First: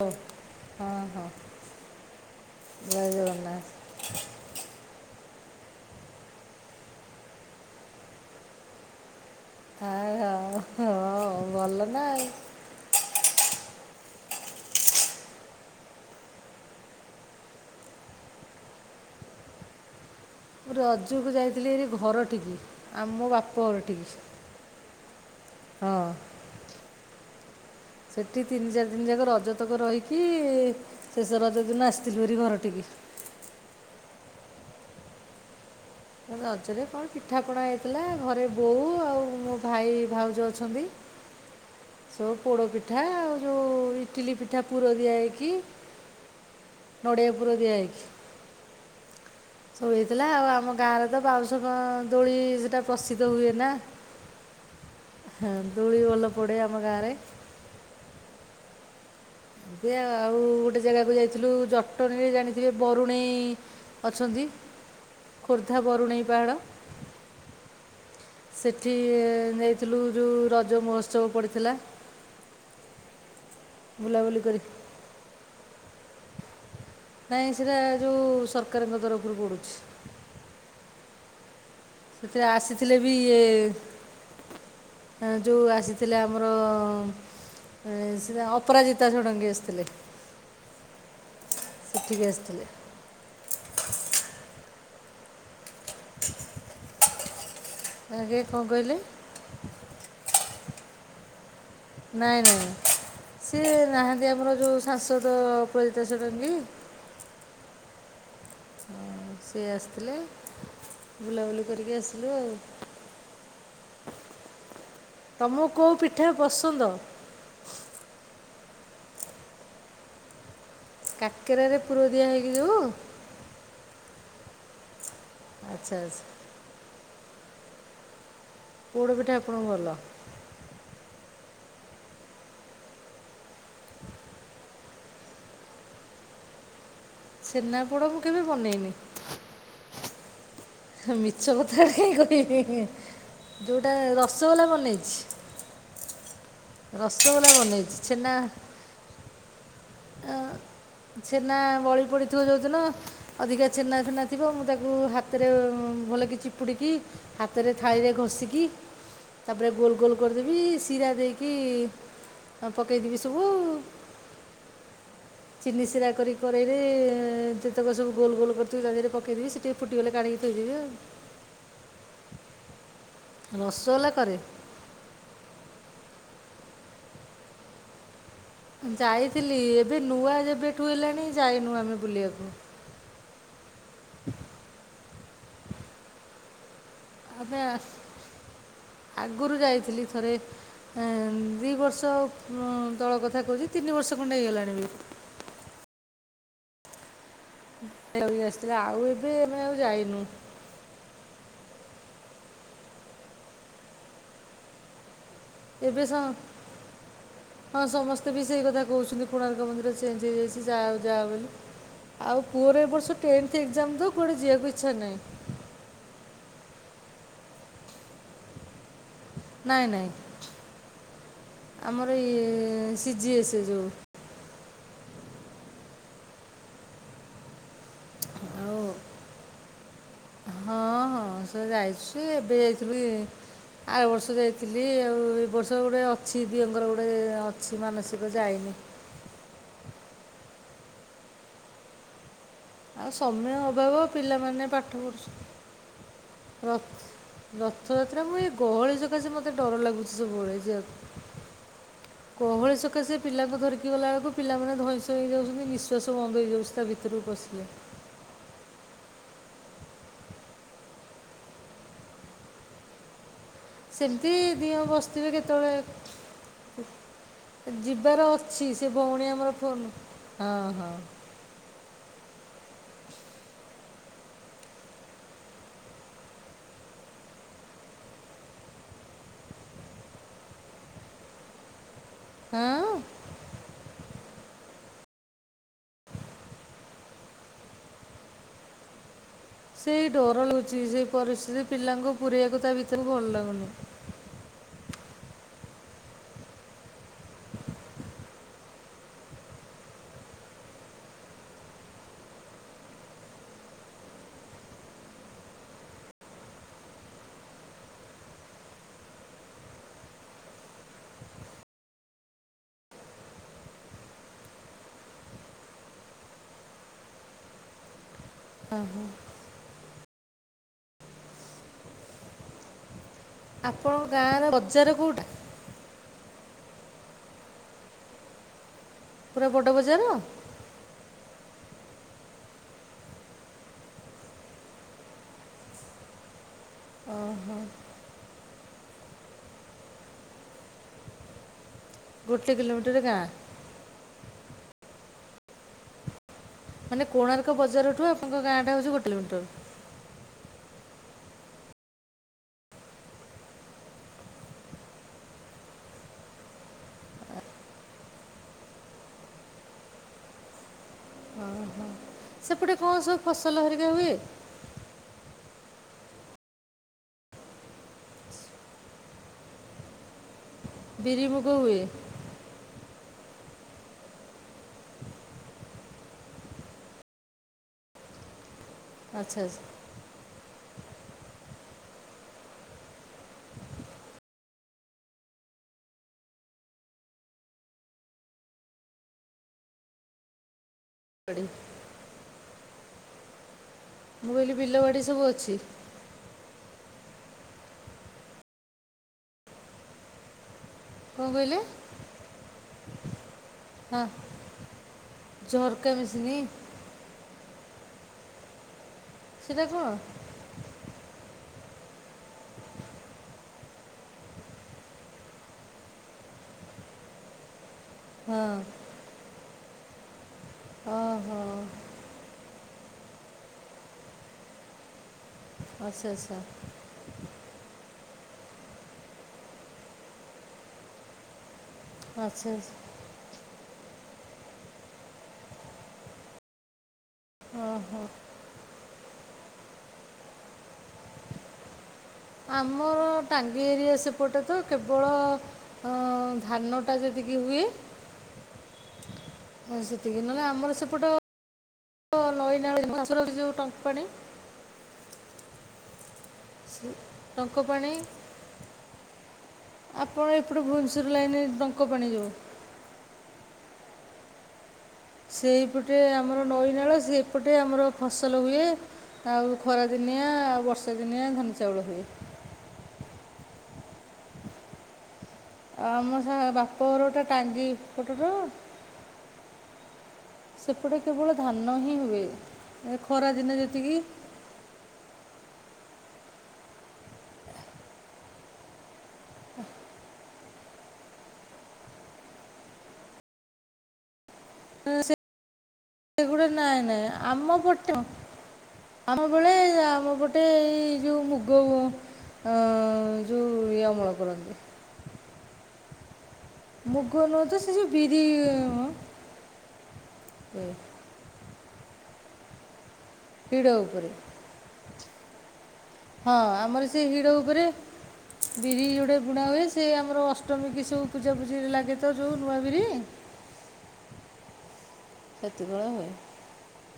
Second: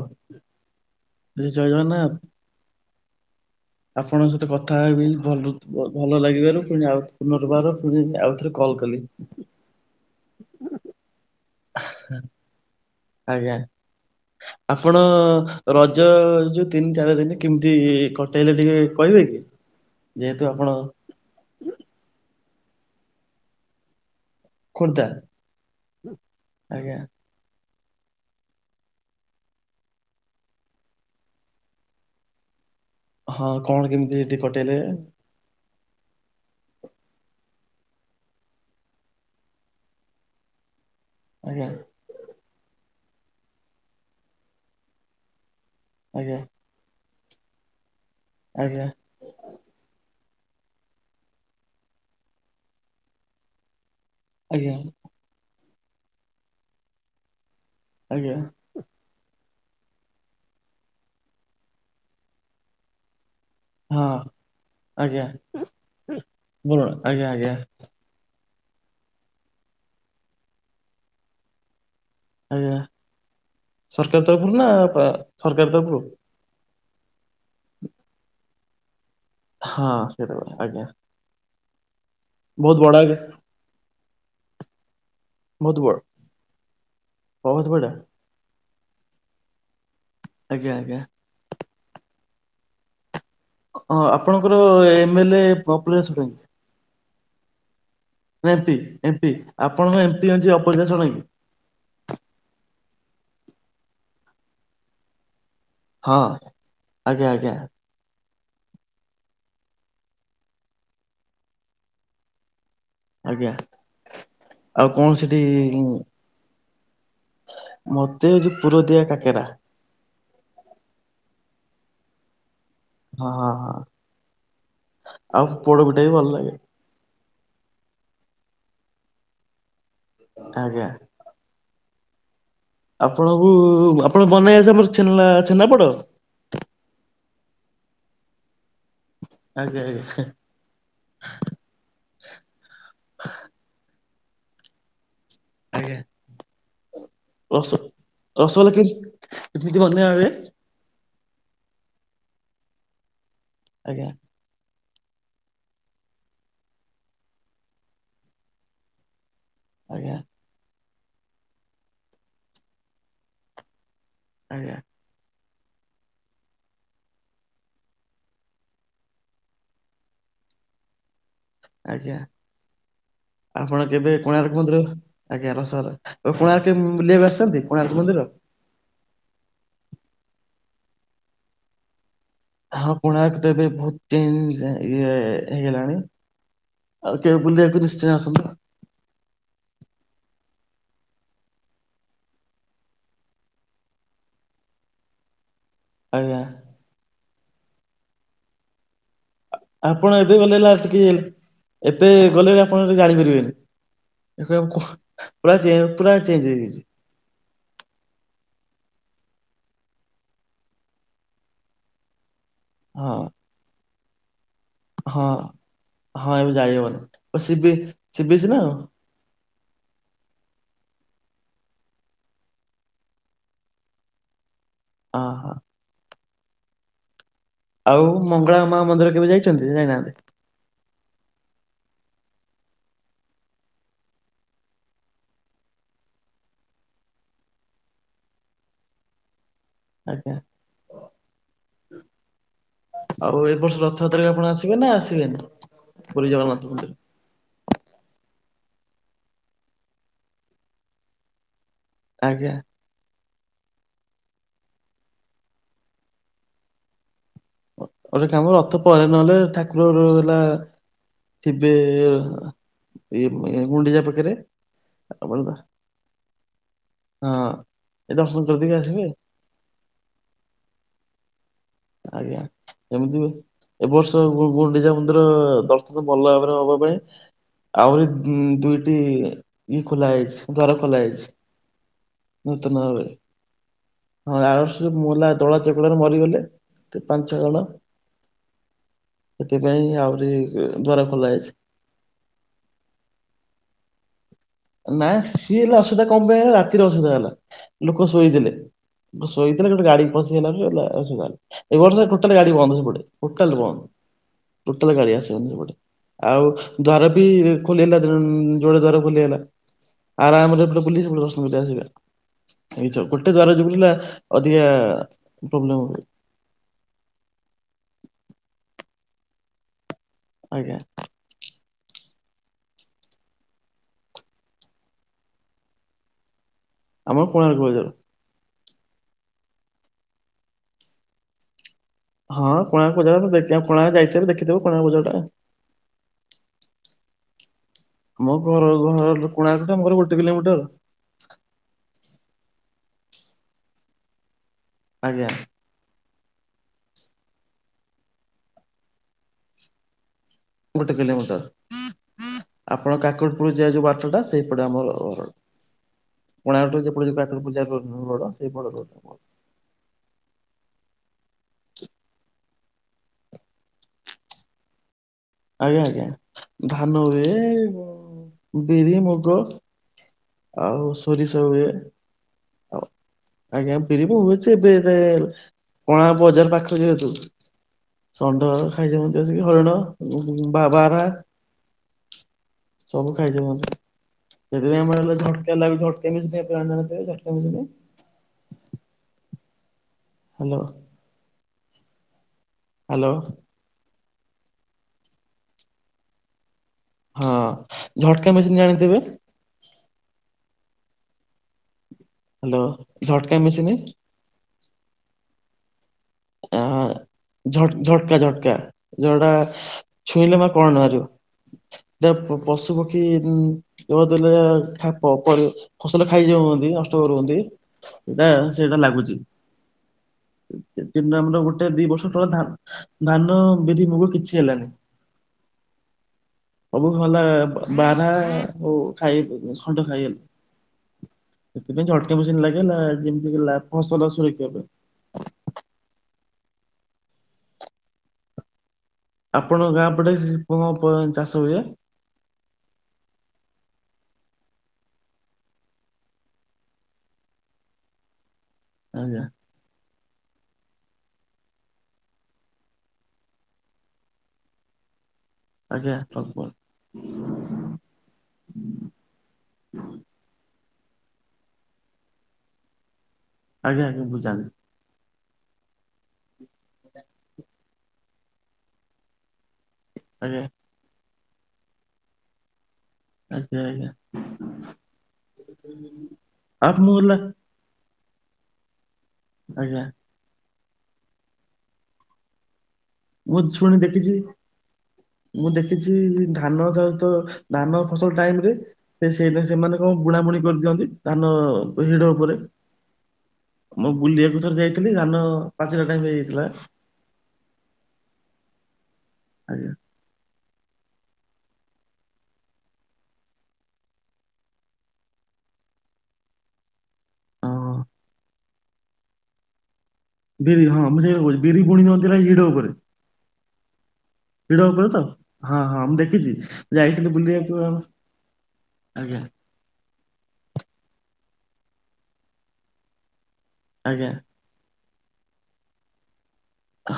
ହୁଁ। ଏ ଜୟ ଜଗନ୍ନାଥ୍। ଜୟ ଜଗନ୍ନାଥ ଆପଣଙ୍କ ସହିତ କଥା ହେବି ଭଲ ଭଲ ଲାଗିବାରୁ ପୁଣି ଆଉ ପୁନର୍ବାର ପୁଣି ଆଉ କଲ୍ କଲି। ଆ ହ ହଁ ଭଲ ନା ଆଉ। ଆଜ୍ଞା। ଆପଣ ରଜ ଯୋଉ ତିନି ଚାରି ଦିନ କେମିତି କଟେଇଲେ ଟିକେ କହିବେ କି? ଯେହେତୁ ଆପଣ ଜକୁ ଯାଇଥିଲି ଆରି ଘର ଠିକି ଆ ମୋ ବାପ ଘର୍ ଟିକି ଖୋର୍ଦ୍ଧା? ଆଜ୍ଞା। ସେଠି ତିନି ଚାରି ଦିନ ଯାକ ରଜ ତକ ରହିକି ଶେଷ ରଜ ଦିନ ଆସିଥିଲୁ ଭାରି ଘର ଠିକି। ହଁ କଣ କେମିତି ସେଠି କଟେଇଲେ? ରଜରେ କଣ ପିଠା ପଣା ହେଇଥିଲା ଘରେ ବୋଉ ଆଉ ମୋ ଭାଇ, ଭାଉଜ ଅଛନ୍ତି। ଆଜ୍ଞା। ତ ପୋଡ଼ ପିଠା ଆଉ ଯୋଉ ଇଟିଲି ପିଠା ପୁର ଦିଆ ହେଇକି। ଆଜ୍ଞା। ନଡ଼ିଆ ପୁର ଦିଆ ହେଇକି। ଆଜ୍ଞା। ସବୁ ହେଇଥିଲା ଆଉ ଆମ ଗାଁରେ ତ ବାଉଁଶ ଦୋଳି ଗଁ ସେଟା ପ୍ରସିଦ୍ଧ ହୁଏ ନା। ଆଜ୍ଞା। ହଁ ଦୋଳି ଭଲ ପଡେ ଆମ ଗାଁରେ। ଆଜ୍ଞା। ବେ ଆଉ ଗୋଟେ ଜାଗାକୁ ଯାଇଥିଲୁ ଜଟୁଣୀରେ ଜାଣିଥିବେ ବରୁଣେଇ ହଁ ଅଛନ୍ତି ଆଜ୍ଞା ଖୋର୍ଦ୍ଧା ବରୁଣେଇ ପାହାଡ଼। ବରୁଣ ଆଜ୍ଞା ଆଜ୍ଞା ସେଠି ନେଇଥିଲୁ ଯେଉ ରଜ ମହୋତ୍ସବ ପଡ଼ିଥିଲା। ଆଜ୍ଞା ସରକାର ବୁଲାବୁଲି ତରଫରୁ କରି ନା ପା-ସରକାର ତରଫରୁ? ନାଇଁ ସେଟା ଯୋଉ ସରକାରଙ୍କ ତରଫରୁ ପଡୁଛି। [unintelligible] ଆଜ୍ଞା। ସେଥିରେ ବହୁତ ବଡ ଆସିଥିଲେ ବି ଆଜ୍ଞା ଇଏ ଯେଉଁ ବହୁତ ବଡ ଆସିଥିଲେ ଆମର ବହୁତ ବଡ ଅପରାଜିତା ଷଡ଼ଙ୍ଗୀ ଆସିଥିଲେ। ଆଜ୍ଞା ଆଜ୍ଞା। [inaudible] ସେଠିକି ଆସିଥିଲେ। ହଁ ଆପଣଙ୍କର ଏମ ଏଲ ଏ [unintelligible] ତାଙ୍କେ କ'ଣ ଏମ୍ କହିଲେ ପି-ଏମ୍ ପି ଆପଣଙ୍କ ଏମ୍ ପି ଅଛି ଅପରାଜିତା ଷଡ଼ଙ୍ଗୀ? ନାଇଁ ନାଇଁ ସିଏ ନାହାନ୍ତି ଆମର ଯୋଉ ସାଂସଦ ଅପରାଜିତା ହଁ ଷଡଙ୍ଗୀ। ଆଜ୍ଞା ଆଜ୍ଞା। ସିଏ ଆସିଥିଲେ, ବୁଲାବୁଲି କରିକି ଆସିଲୁ ଆଉ। ଆଜ୍ଞା। ଆଉ କଣ ସି ତମକୁ କୋଉ ପିଠା ପସନ୍ଦ? ମତେ ହଉଛି ପୁରଦିଆ କାକେରା। କାକେରା ରେ ପୁର ଦିଆ ହୋଇକି ଯୋଉ? ହଁ ହଁ ଅ ଆଉ ଆଚ୍ଛା ପୋଡପିଠା ବି ଆଚ୍ଛା ଭଲ ଲାଗେ। ପୋଡ଼ ପିଠା ଆପଣ ଙ୍କୁ ଭଲ? ଆଜ୍ଞା। ଆପଣଙ୍କୁ ଆପଣ ବନେଇ ଆସେ ଆମ ଛେନା ଛେନାପୋଡ? ଛେନାପୋଡ ମୁଁ କେବେ ବନେଇନି। ଆଜ୍ଞା ଆଜ୍ଞା। ମିଛ କଥାଟା କାଇଁ କହିବି ଯୋଉଟା ରସଗୋଲା ବନେଇଛି। ଆଜ୍ଞା। ରସଗୋଲା ରସ ବନେଇଛି ଛେନା ରସଗୋଲା [inaudible] ଅ, ଛେନା ବଳି ପଡିଥିବ ଯୋଉଦିନ ଅଧିକା ଆଜ୍ଞା ଛେନାଫେନା। ଥିବ ମୁଁ ତାକୁ ହାତରେ ଭଲକି ଚିପୁଡ଼ିକି ହାତେ ରେ ଥାଳି ରେ ଘଷିକି। ତା'ପରେ ଗୋଲ୍ ଗୋଲ୍ ଆଜ୍ଞା କର୍ ଦେବି, ଶିରା ଦେଇକି ପକେଇ ଦେବି ସବୁ ଆଉ। ଆଜ୍ଞା। ଚିନି ସିରା କରି କରେଇରେ ଯେତକ ସବୁ ଗୋଲ ଗୋଲ କରିଥିବି ତା ଦେହରେ ପକେଇଦେବି ସେଟିଏ ଫୁଟି ଗଲେ କାଢ଼ିକି ଥୋଇ ଦେବି ଆଉ। ଆଜ୍ଞା ଆପଣ ରସଗୋଲା କେବେ କରେ କୋଣାର୍କ ମନ୍ଦିର ଆଜ୍ଞା ରସରା ଆଉ କେବେ କୋଣାର୍କ ଆସିଛନ୍ତି କୋଣାର୍କ ମନ୍ଦିର? ଯାଇଥିଲି ଏବେ ନୂଆ ଯେବେଠୁ ହେଲାଣି ଯାଇନୁ ଆମେ ବୁଲିବାକୁ। ହଁ କୋଣାର୍କ ତ ଏବେ ବହୁତ ଚେଞ୍ଜ ଇଏ ହେଇଗଲାଣି। ଆଉ କେବେ ଆମେ ବୁଲିବାକୁ ନିଶ୍ଚୟ ଆସନ୍ତୁ ଆଉ। ଆଗରୁ ଯାଇଥିଲି ଥରେ। ଏ ଦିି ବର୍ଷ ତଳ କଥା କହୁଛି ତିନି ବର୍ଷ ଖଣ୍ଡେ ହେଇଗଲାଣି ବି। ଆଜ୍ଞା। [unintelligible] ଆସିଥିଲେ ଆଉ ଏ ବି ଏବେ ଆଉ ଆପଣ ଯାଇନୁ ଏବେ ଗଲେ ହେଲା ଆଟକି। ଏବେ ଗଲେ ଆପଣ ଟିକେ ଜାଣିପାରିବେନି କ କୋଉ ଏବେଷ ହଁ ସମସ୍ତେ ବି ସେଇ କଥା କହୁଚନ୍ତି, କୁଣାର୍କ ମନ୍ଦିର ଚେଞ୍ଚ୍ ହେଇଯାଇଚି ଯାଅ ଯାଅ ବଲି। ଆଉ ପୁଅର ଏ ବର୍ଷ ହଁ ଟେନ୍ଥ ଏକ୍ଜାମ ତ୍ କୁଆଡେ ଯିବାକୁ ଇଚ୍ଛା ନାହିଁ। ହଁ ହଁ ଏବେ ଯାଇହବନିି ସିବି ସିବିଏସି ନା କଣ? ନାଇଁ ନାଇଁ ଆମର ଇଏ ସିଜି ଏସ ଯୋଉ ଓହୋ। ଆଉ ମଙ୍ଗଳା ମା ଆଉ ମନ୍ଦିର କେବେ ଯାଇଛନ୍ତି ଯାଇନାହାନ୍ତି? ହଁ ହଁ ସେ ଯାଇଚି, ଏବେ ଯାଇ ଥିଲି। ଆର ବର୍ଷ ଯାଇଥିଲି ଆଉ ଏ ବର୍ଷ ଗୋଟେ ଅଛି ଦିଅଙ୍କର ଗୋଟେ ଅଛି ମାନସିକ ଯାଇନି। ଆଜ୍ଞା। ଆଉ ସମୟ ଏ ବର୍ଷ ଅଭାବ ରଥଯାତ୍ରାରେ ଆପଣ ପିଲାମାନେ ଆସିବେ ପାଠ ନା ପଢୁଛନ୍ତି ଆସିବେନି? ପୁରୀ ଜଗନ୍ନାଥ ରଥ ମନ୍ଦିର? ରଥଯାତ୍ରା ମୁଁ ଏ ଗହଳି ସକାସେ ମୋତେ ଡର ଲାଗୁଛି ସବୁବେଳେ ଯିବାକୁ। ଆଜ୍ଞା ଗହଳି ସକାସେ ପିଲାକୁ ଧରିକି ଗଲାବେେଳକୁ ପିଲାମାନେ ଧଇଁ ସଇଁ ହେଇଯାଉଛନ୍ତି ନିଶ୍ୱାସ ବନ୍ଦ ହେଇଯାଉଛି ତା ଭିତରକୁ ପଶିଲେ। ଗୋଟେ କାମ ରଥ ପରେ ନହେଲେ ଠାକୁର ରୁ ହେଲା ଥିବେ ଏ ଏ ଏଇ ମୁ ସେମିତି ଦିଅଁ ବସିଥିବେ କେତେବେଳେ। ହଁ ଏ ଯିବାର ଦର୍ଶନ ଅଛି କରିଦେଇକି ସେ ଆସିବେ ଭଉଣୀ ଆମର ଫୋନ, ହଁ ହଁ। ଆଜ୍ଞା ଏମିତି ବି ଏ ବର୍ଷ ଗୁ-ଗୁଣ୍ଡିଚା ମନ୍ଦିର ଦର୍ଶନ ଭଲ ଭାବରେ ହବା ପାଇଁ ଆହୁରି ଦି ଦୁଇଟି ଇଏ ଖୋଲା ହୋଇଛି ଦ୍ୱାର ଖୋଲା ହୋଇଛି। ନୂତନ ହଁ ଭାବେ। ହଁ ଆର ବର୍ଷ ଦଳା ଚକଟା ରେ ମରିଗଲେ ପାଞ୍ଚ ଛଅ ଜଣ। ସେଥିପାଇଁଁ ସେଇ ଆହୁରି ଡର ଲାଗୁଛି ସେଇ ଦ୍ଵାର ଖୋଲା ହେଇଛି। ପରିସ୍ଥିତି ପିଲାଙ୍କୁ ପୁରେଇବାକୁ ତା ଭିତରକୁ ଭଲ ଲାଗୁନି। ନା ସିଏ ହେଲେ ଅସୁବିଧା କଣ ପାଇଁ ହେଲା, ରାତିରେ ଅସୁବିଧା ହେଲା ଲୋକ ଶୋଇଥିଲେ। ଲୋକ ଶୋଇଥିଲେ ଗୋଟେ ଗାଡି ପଶିଗଲା ଠୁ ହେଲା ଅସୁବିଧା ହେଲା। ଏ ବର୍ଷ ଟୋଟଲ ଗାଡି ବନ୍ଦ ସେପଟେ ଟୋଟାଲ ବନ୍ଦ ଟୋଟାଲ ଗାଡି ଆସିବନି ସେପଟେ। ଆଉ ଦ୍ୱାର ବି ଖୋଲି ଗଲା ଦିନ ଯୋଡେ ଦ୍ୱାର ଖୋଲି ଗଲା। ଆରାମ ରେ ଏପଟେ ବୁଲି ସେପଟେ ଦର୍ଶନ କରି ଆସିବେ। ଏଇଛ ଗୋଟେ ଦ୍ଵାର ଯୋଉ ଥିଲା ଅଧିକା ପ୍ରୋବ୍ଲେମ ହଉଥିଲା। ଓହୋ। ଆଜ୍ଞା। ଆପଣଙ୍କ ଗାଁର ବଜାର କୋଉଟା? ଆମର କୋଣାର୍କ ବଜାର। ପୁରା ବଡ଼ ବଜାର? ହଁ କୋଣାର୍କ ବଜାର ଦେ କୋଣାର୍କ ଯାଇଥିବ ଦେଖିଥିବ କୋଣାର୍କ ବଜାର ଟା। ଓହୋ। ମୋ ଘର ଘର କୋଣାର୍କ ଠୁ ଆମ ଘର ଗୋଟେ କିଲୋମିଟର। ଗୋଟେ କିଲୋମିଟରରେ ଗାଁ? ଆଜ୍ଞା। ମାନେ କୋଣାର୍କ ବଜାରଠୁ ଆପଣଙ୍କ ଗାଁଟା ହଉଛି ଗୋଟେ କିଲୋମିଟର? ଗୋଟେ କିଲୋମିଟର। ଆପଣ କାକତପୁର ଯିବା ଯୋଉ ବାଟ ଟା ସେଇପଟେ ଆମର ଘର। କୋଣାର୍କଠୁ ସେପଟ ଯୋଉ କାକଟପୁର ଯିବା ପାଇଁ ରୋଡ ସେପଟ ରୋଡ। ଅ ହଁ। ସେପଟେ କଣ ସବୁ ଫସଲ ହେରିକା ହୁଏ? ଆଜ୍ଞା ଆଜ୍ଞା ଧାନ ହୁଏ ଉମ ବିରି, ମୁଗ। ଆଉ ବିରି ସୋରିଷ ମୁଗ ହୁଏ ଆଉ। ଆଜ୍ଞା ଫେରିବୁ [unintelligible] କଣା ବଜାର ପାଖରେ ଯେହେତୁ। ଷଣ୍ଢ ଖାଇ ଯାଉ ଆଚ୍ଛା ଆସିକି ଆଚ୍ଛା ହରିଣ ବା ବାରାହା। ସବୁ ଖାଇ ଯାଉଛନ୍ତି ସେଥିପାଇଁ ଆମର ଘଣ୍ଟେ ଲାଗୁଥିବ [unintelligible] ହ୍ୟାଲୋ। ଏଡି ହାଲୋ। ମୁଁ କହିଲି ବିଲବାଡି ସବୁ ଅଛି? ହଁ ଝଟକା ମେସିନ୍ ଜାଣିଥିବେ? କଣ କହିଲେ? ହ୍ୟାଲୋ ଝଟକା ମେସିନି ହଁ ଝରକା ମେସିନି? ଆ ଝଟ୍ ଝଟକା ଝଟକା ଯୋଉଟା ସେଟା କ'ଣ ଛୁଇଁଲେ ମ କରେଣ୍ଟ ମାରିବ। ପଶୁ ପକ୍ଷୀ ଯ [unintelligible] ଉପରେ। ଖୁସଲ ଖାଇ ଯାଉ ନାହନ୍ତି ନଷ୍ଟ କରୁ ଛନ୍ତି ଏଇଟା ହଁ ସେଇଟା ଲାଗୁଛି କିନ୍ତୁ ଓହୋ ଆମର ଗୋଟେ ଦି ବର୍ଷ ତଳେ ଧା ଧାନ, ବିରି, ମୁଗ କିଛି ହେଲାନି। ଆଛା ଆଛା। ସବୁ ହେଲା ବାରହା ହଉ ଖାଇ ଖଣ୍ଡ ଖାଇଗଲେ ସେଥିପାଇଁ ଝଟକା ମେସିନ୍ ଆଚ୍ଛା ଲାଗିଲା ଆଚ୍ଛା ଯେମିତି ହେଲା ଫସଲ ସୁରକ୍ଷା ପାଇଁ ଓ ହୋ। ଆପଣଙ୍କ ଗାଁ ପଟେ କଂ କଂ ଚାଷ ହୁଏ? ଆମର ଟାଙ୍ଗି ଏରିଆ ସେପଟେ ତ କେବଳ ଅ ଧାନଟା ଯେତିକି ହୁଏ। ଆଜ୍ଞା। ହଁ ସେତିକି ନହେଲେ ଆମର ସେପଟ ନଈ, ନାଳ [unintelligible] ଯୁ ଟଙ୍କ ପାଣି ଆଜ୍ଞା ଆପଣ କୁହ ଶ୍ ଟଙ୍କପାଣି ଆପଣ ଏପଟେ ଭୋଓଶ୍ୱର ଲାଇନରେ ଟଙ୍କ ପାଣି ଜୋ ଆଜ୍ଞା ଆଜ୍ଞା ମୁଁ ଜାଣିଲି। ସେଇପଟେ ଆମର ନଈ, ନାଳ ସେ ଏପଟେ ଆମର ଫସଲ ହୁଏ ଆଉ ଖରା ଦିନିଆ ଆଜ୍ଞା ଆଉ ବର୍ଷା ଦିନିଆ ଧାନ ଚାଉଳ ହୁଏ। ଆଜ୍ଞା, ଆଜ୍ଞା। ଆ ମୋ ଶା ଆପ୍ ବାପ ମୁଁ ହେଲା ଘରଟା ଟାଙ୍ଗି ଏପଟକୁ ଆଜ୍ଞା। ସେପଟେ କେବଳ ଧାନ ହିଁ ହୁଏ। ଏ ମୁଁ ଖରାଦିନେ ଛୁଣି ଯେତିକି ଦେଖିଛି। ମୁଁ ଦେଖିଛି ଧାନ [unintelligible] ଧାନ ଫସଲ ଟାଇମ ରେ ସେ ସେଇ ରେଞ୍ ମାନଙ୍କର ବୁଣା ବୁଣି କରିଦିଅନ୍ତି। ଧାନ ହିଡ ଉପରେ ଆମେ ବୁଲିବାକୁ ଡ ଯାଇଥିଲି ଧାନ ପାଚିଲା ଟାଇମ୍ ଏଗୁଡ଼ା ହେଇଯାଇଥିଲା। ନାଇଁ ନାଇଁ ଆମ ପଟ ଆମ ବଳେ ଆଜ୍ଞା ଆମ ପଟ ଗୋଟେ ଏଇ ଯୋଉ ମୁଗ ଅ ଯୋଉ ଇଏ ଅମଳ କରନ୍ତି। ମୁଗ ନୁହଁ ତ ହଁ। ସେ ଯୋଉ ବିରି ଏ ବିରି ହଁ, ମୁଁ ସେୟା କହୁଚି ବିରି ବୁଣି ଦିୟନ୍ତି ନା ସେ ହିଡ଼ ଉପରେ? ହିଡ଼ ଉପରେ। ହିଡ଼ ଉପରେ ତ ହଁ, ହଁ, ମୁ ଦେଖ ହଁ ଆମର ସେ ହିଡ଼ ଉପରେ ବିରି ଯୋଡେ ଆଜ୍ଞା ବୁଣା ହୁଏ। ସେ ଆମର ଅଷ୍ଟମୀ କି ସବୁ ପୂଜାପୂଜିରେ ଲାଗେ ତ ଯୋଉ ନୂଆବିରି। ଆଜ୍ଞା। ସେଥିପାଇଁ ଆଉ।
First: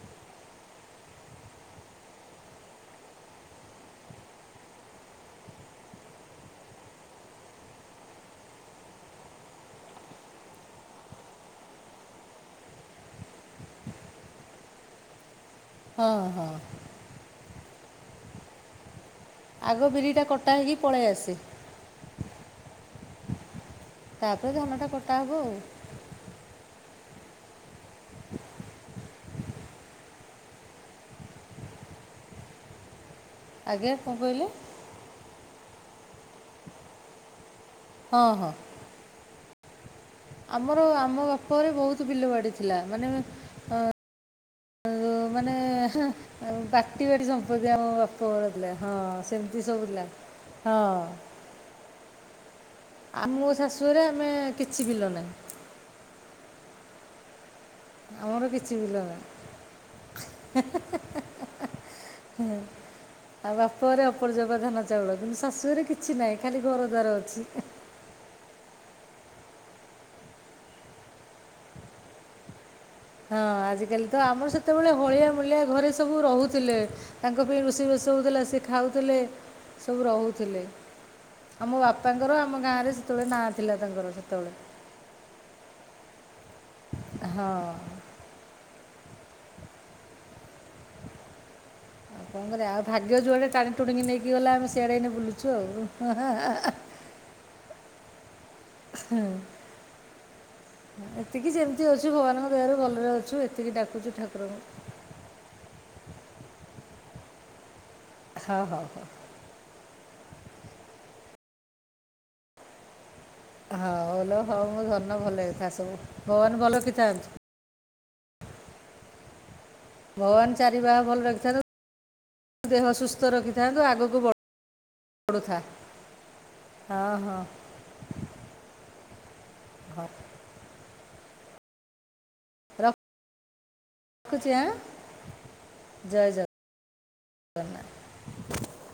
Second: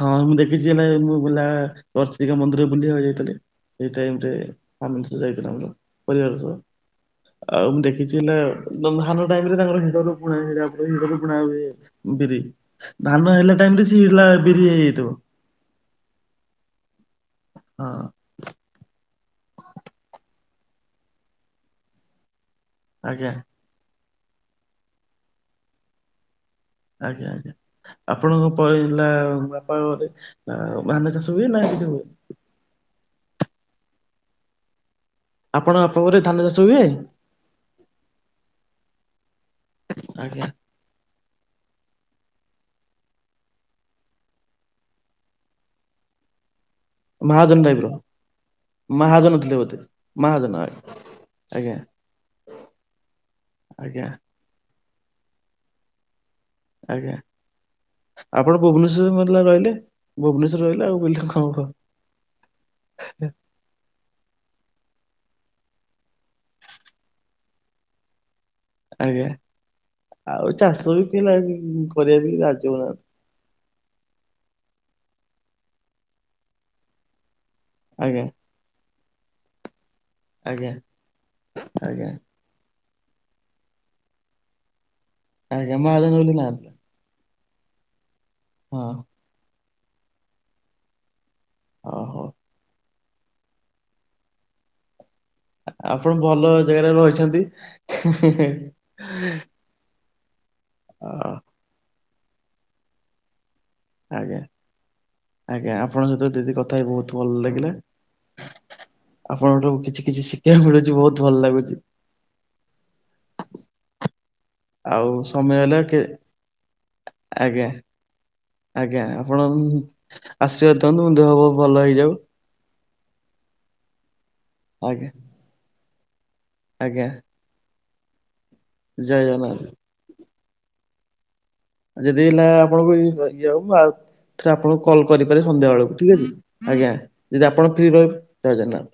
ହଁ ମୁଁ ଦେଖିଛି ହେଲେ ମୁଁ ବୁଲା ଚର୍ଚିକା ମନ୍ଦିର ବୁଲିବାକୁ ଯାଇଥିଲି। ସେଇ ଟାଇମ୍ ରେ ଆମେ ସବୁ ଯାଇଥିଲୁ ଆମର ପରିବାର ସହ। ଆଉ ମୁଁ ଦେଖିଛି ହେ ନା ଧାନ ଟାଇମ ରେ ତାଙ୍କର ହିଡରୁୁକୁଣା ହିଡ ହିଡ଼ ରୁକୁଣା ହୁଏ। ବିରି, ଧାନ ହେଲା ଟାଇମ ରେ ସିଇ ହେଲା ବିରି ହେଇଯାଇଥିବ। ହଁ, ହଁ। ହଁ। ଆଗ ବିରିଟା କଟା ହେଇକି ପଳେଇ ଆସେ। ଆଜ୍ଞା, ତାପରେ ଧାନଟା କଟା ହବ। ଆଜ୍ଞା, ଆଜ୍ଞା। ଆପଣଙ୍କ ପୈଲା ବାପା ଘରେ ଅ-ଅ ଧାନ ଚାଷ ହୁଏ ନା କିଛି ହୁ ଆଜ୍ଞା କଣ କହିଲେ? ଆପଣ ୟାପ ଘରେ ଧାନ ଚାଷ ହୁଏ? ହଁ, ହଁ। ଆଜ୍ଞା। ଆମର ଆମ ବାପଘରେ ବହୁତ ବିଲ ବାଡ଼ି ଥିଲା, ମାନେ ତ, ମାନେ ହେଂ ଆଉ ବାଟି ବାଟି ମହାଜନ ସମ୍ପତି ଟାଇପ ଆମ ର ବାପଘର ଥିଲା, ହଁ ମହାଜନ ଥିଲେ ସେମିତି ବୋଧେ। ସବୁଥିଲା, ମହାଜନ ହଁ। ଆଜ୍ଞା ଆଜ୍ଞା, ଆ, ମୋ ଶାଶୁରେ ଆମେ କିଛି ବିଲ ନାହିଁ। ଆଜ୍ଞା। ଆମର ଆପଣ କିଛି ବିଲ ଭୁବନେଶ୍ୱର ନାହିଁ ମେଲା ରହିଲେ, ଭୁବନେଶ୍ୱର ରହିଲେ ଆଉ ବିଲ କଣ ହବ। ହୁଁ, ଆଉ ବାପରେ ଅପର୍ଜକ ଧାନ, ଚାଉଳ କିନ୍ତୁ ଶାଶୁ ଘରେ କିଛି ନାହିଁ ଖାଲି ଘର ଦ୍ୱାର ଅଛି। ଆଜ୍ଞା, ଆଉ ଚାଷ ବି କିଏ ଲା-ଅ-ଅ କରିବାକୁ ବି ରାଜି ହଉନାହାନ୍ତି। ହଁ, ଆଜିକାଲି ତ ଆମର ସେତେବେଳେ ହଳିଆ ମୂଳିଆ ଘରେ ସବୁ ରହୁଥିଲେ, ତାଙ୍କ ପାଇଁ ରୁଷ୍ ଷେଇ ସବୁ ଆଜ୍ଞା। ହଉଥିଲା ସେ ଖାଉଥିଲେ, ସବୁ ରହୁଥିଲେ, ଆଜ୍ଞା ଆମ ଆଜ୍ଞା ବାପାଙ୍କର ଆମ ଗାଁ ରେ ସେତେବେଳେ ନାଁ ଥିଲା ତାଙ୍କର ସେତେବେଳେ। ଆଜ୍ଞା, ମହାଜନ ବୋଲି ନାଁ ଥି ହଁ। ହଁ। ହ, କଣ କରିବା ଆ ଭାଗ୍ୟ ଯୁଆଡେ଼ ଟାଣି ଟୁଣିକି ନେଇକି ଗଲା ଆମେ ସିଆଡେ଼ ଏଇନା ବୁଲୁ ଆ ଆପଣ ଭଲ ଜାଗାରେ ରହିଛନ୍ତି, ହି, ହି, ହି। ହୁଁ, ଅ ଏତିକି ଯେମ୍ ତି ଅଛୁ ଭଗବାନଙ୍କ ଦୟାରୁ ଭଲରେ ଅଛୁ, ଏତିକି ଡା ଆଜ୍ଞା, ଆଜ୍ଞା, ଆପଣଙ୍କ ସହିତ ଦିଦି କଥା ହେଇ ବହୁତ ଭଲ ଲାଗିଲା। ହଁ, ହଁ, ହଁ। ଆପଣଙ୍କ ଠୁ଼ କିଛି କିଛି ଶିଖୀବାକୁ ମିଳୁଛି, ବହୁତ ଭଲ ଲାଗୁଚି। ହଉ ଲୋ ହଉ ମୋ ଆଉ ଧନ ଭଲରେ ସମୟ ଥା ହେଲା ସବୁ, କେ ଭଗବାନ ଭଲରେ ରଖିଥାନ୍ତୁ। ଆଜ୍ଞା, ଆଜ୍ଞା ଆପଣ-ଅ-ଅ ଭଗବାନ ଚାରି ଆଶୀର୍ବାଦ ବାହା ଦିଅନ୍ତୁ ମୋ ଭଲ ଦେହ ପହ ରଖିଥାନ୍ତୁ ଭଲ ହେଇଯାଉ। ଦେହ ସୁସ୍ଥ ରଖିଥାନ୍ତୁ ଆଗକୁ ବ ଆଜ୍ଞା, ବଡ଼ୁଥା ଆଜ୍ଞା ହଁ, ହଁ, ଜୟ ଜଗନ୍ନାଥ। ହଁ, ଯଦି ହେଲା ଆପଣଙ୍କୁଇ। [unintelligible] ରଖୁଛି ଥରେ ଆଁ ଆପଣଙ୍କୁ କଲ୍ କରିପାରେ ସନ୍ଧ୍ୟା ବେଳକୁ ଠିକ ଜୟ ଅଛି, ଆଜ୍ଞା, ଯଦି ଆପଣ ଜଗନ୍ନାଥ ଫ୍ରି ରହିବେ ଜୟଜଗନ୍ନାଥ।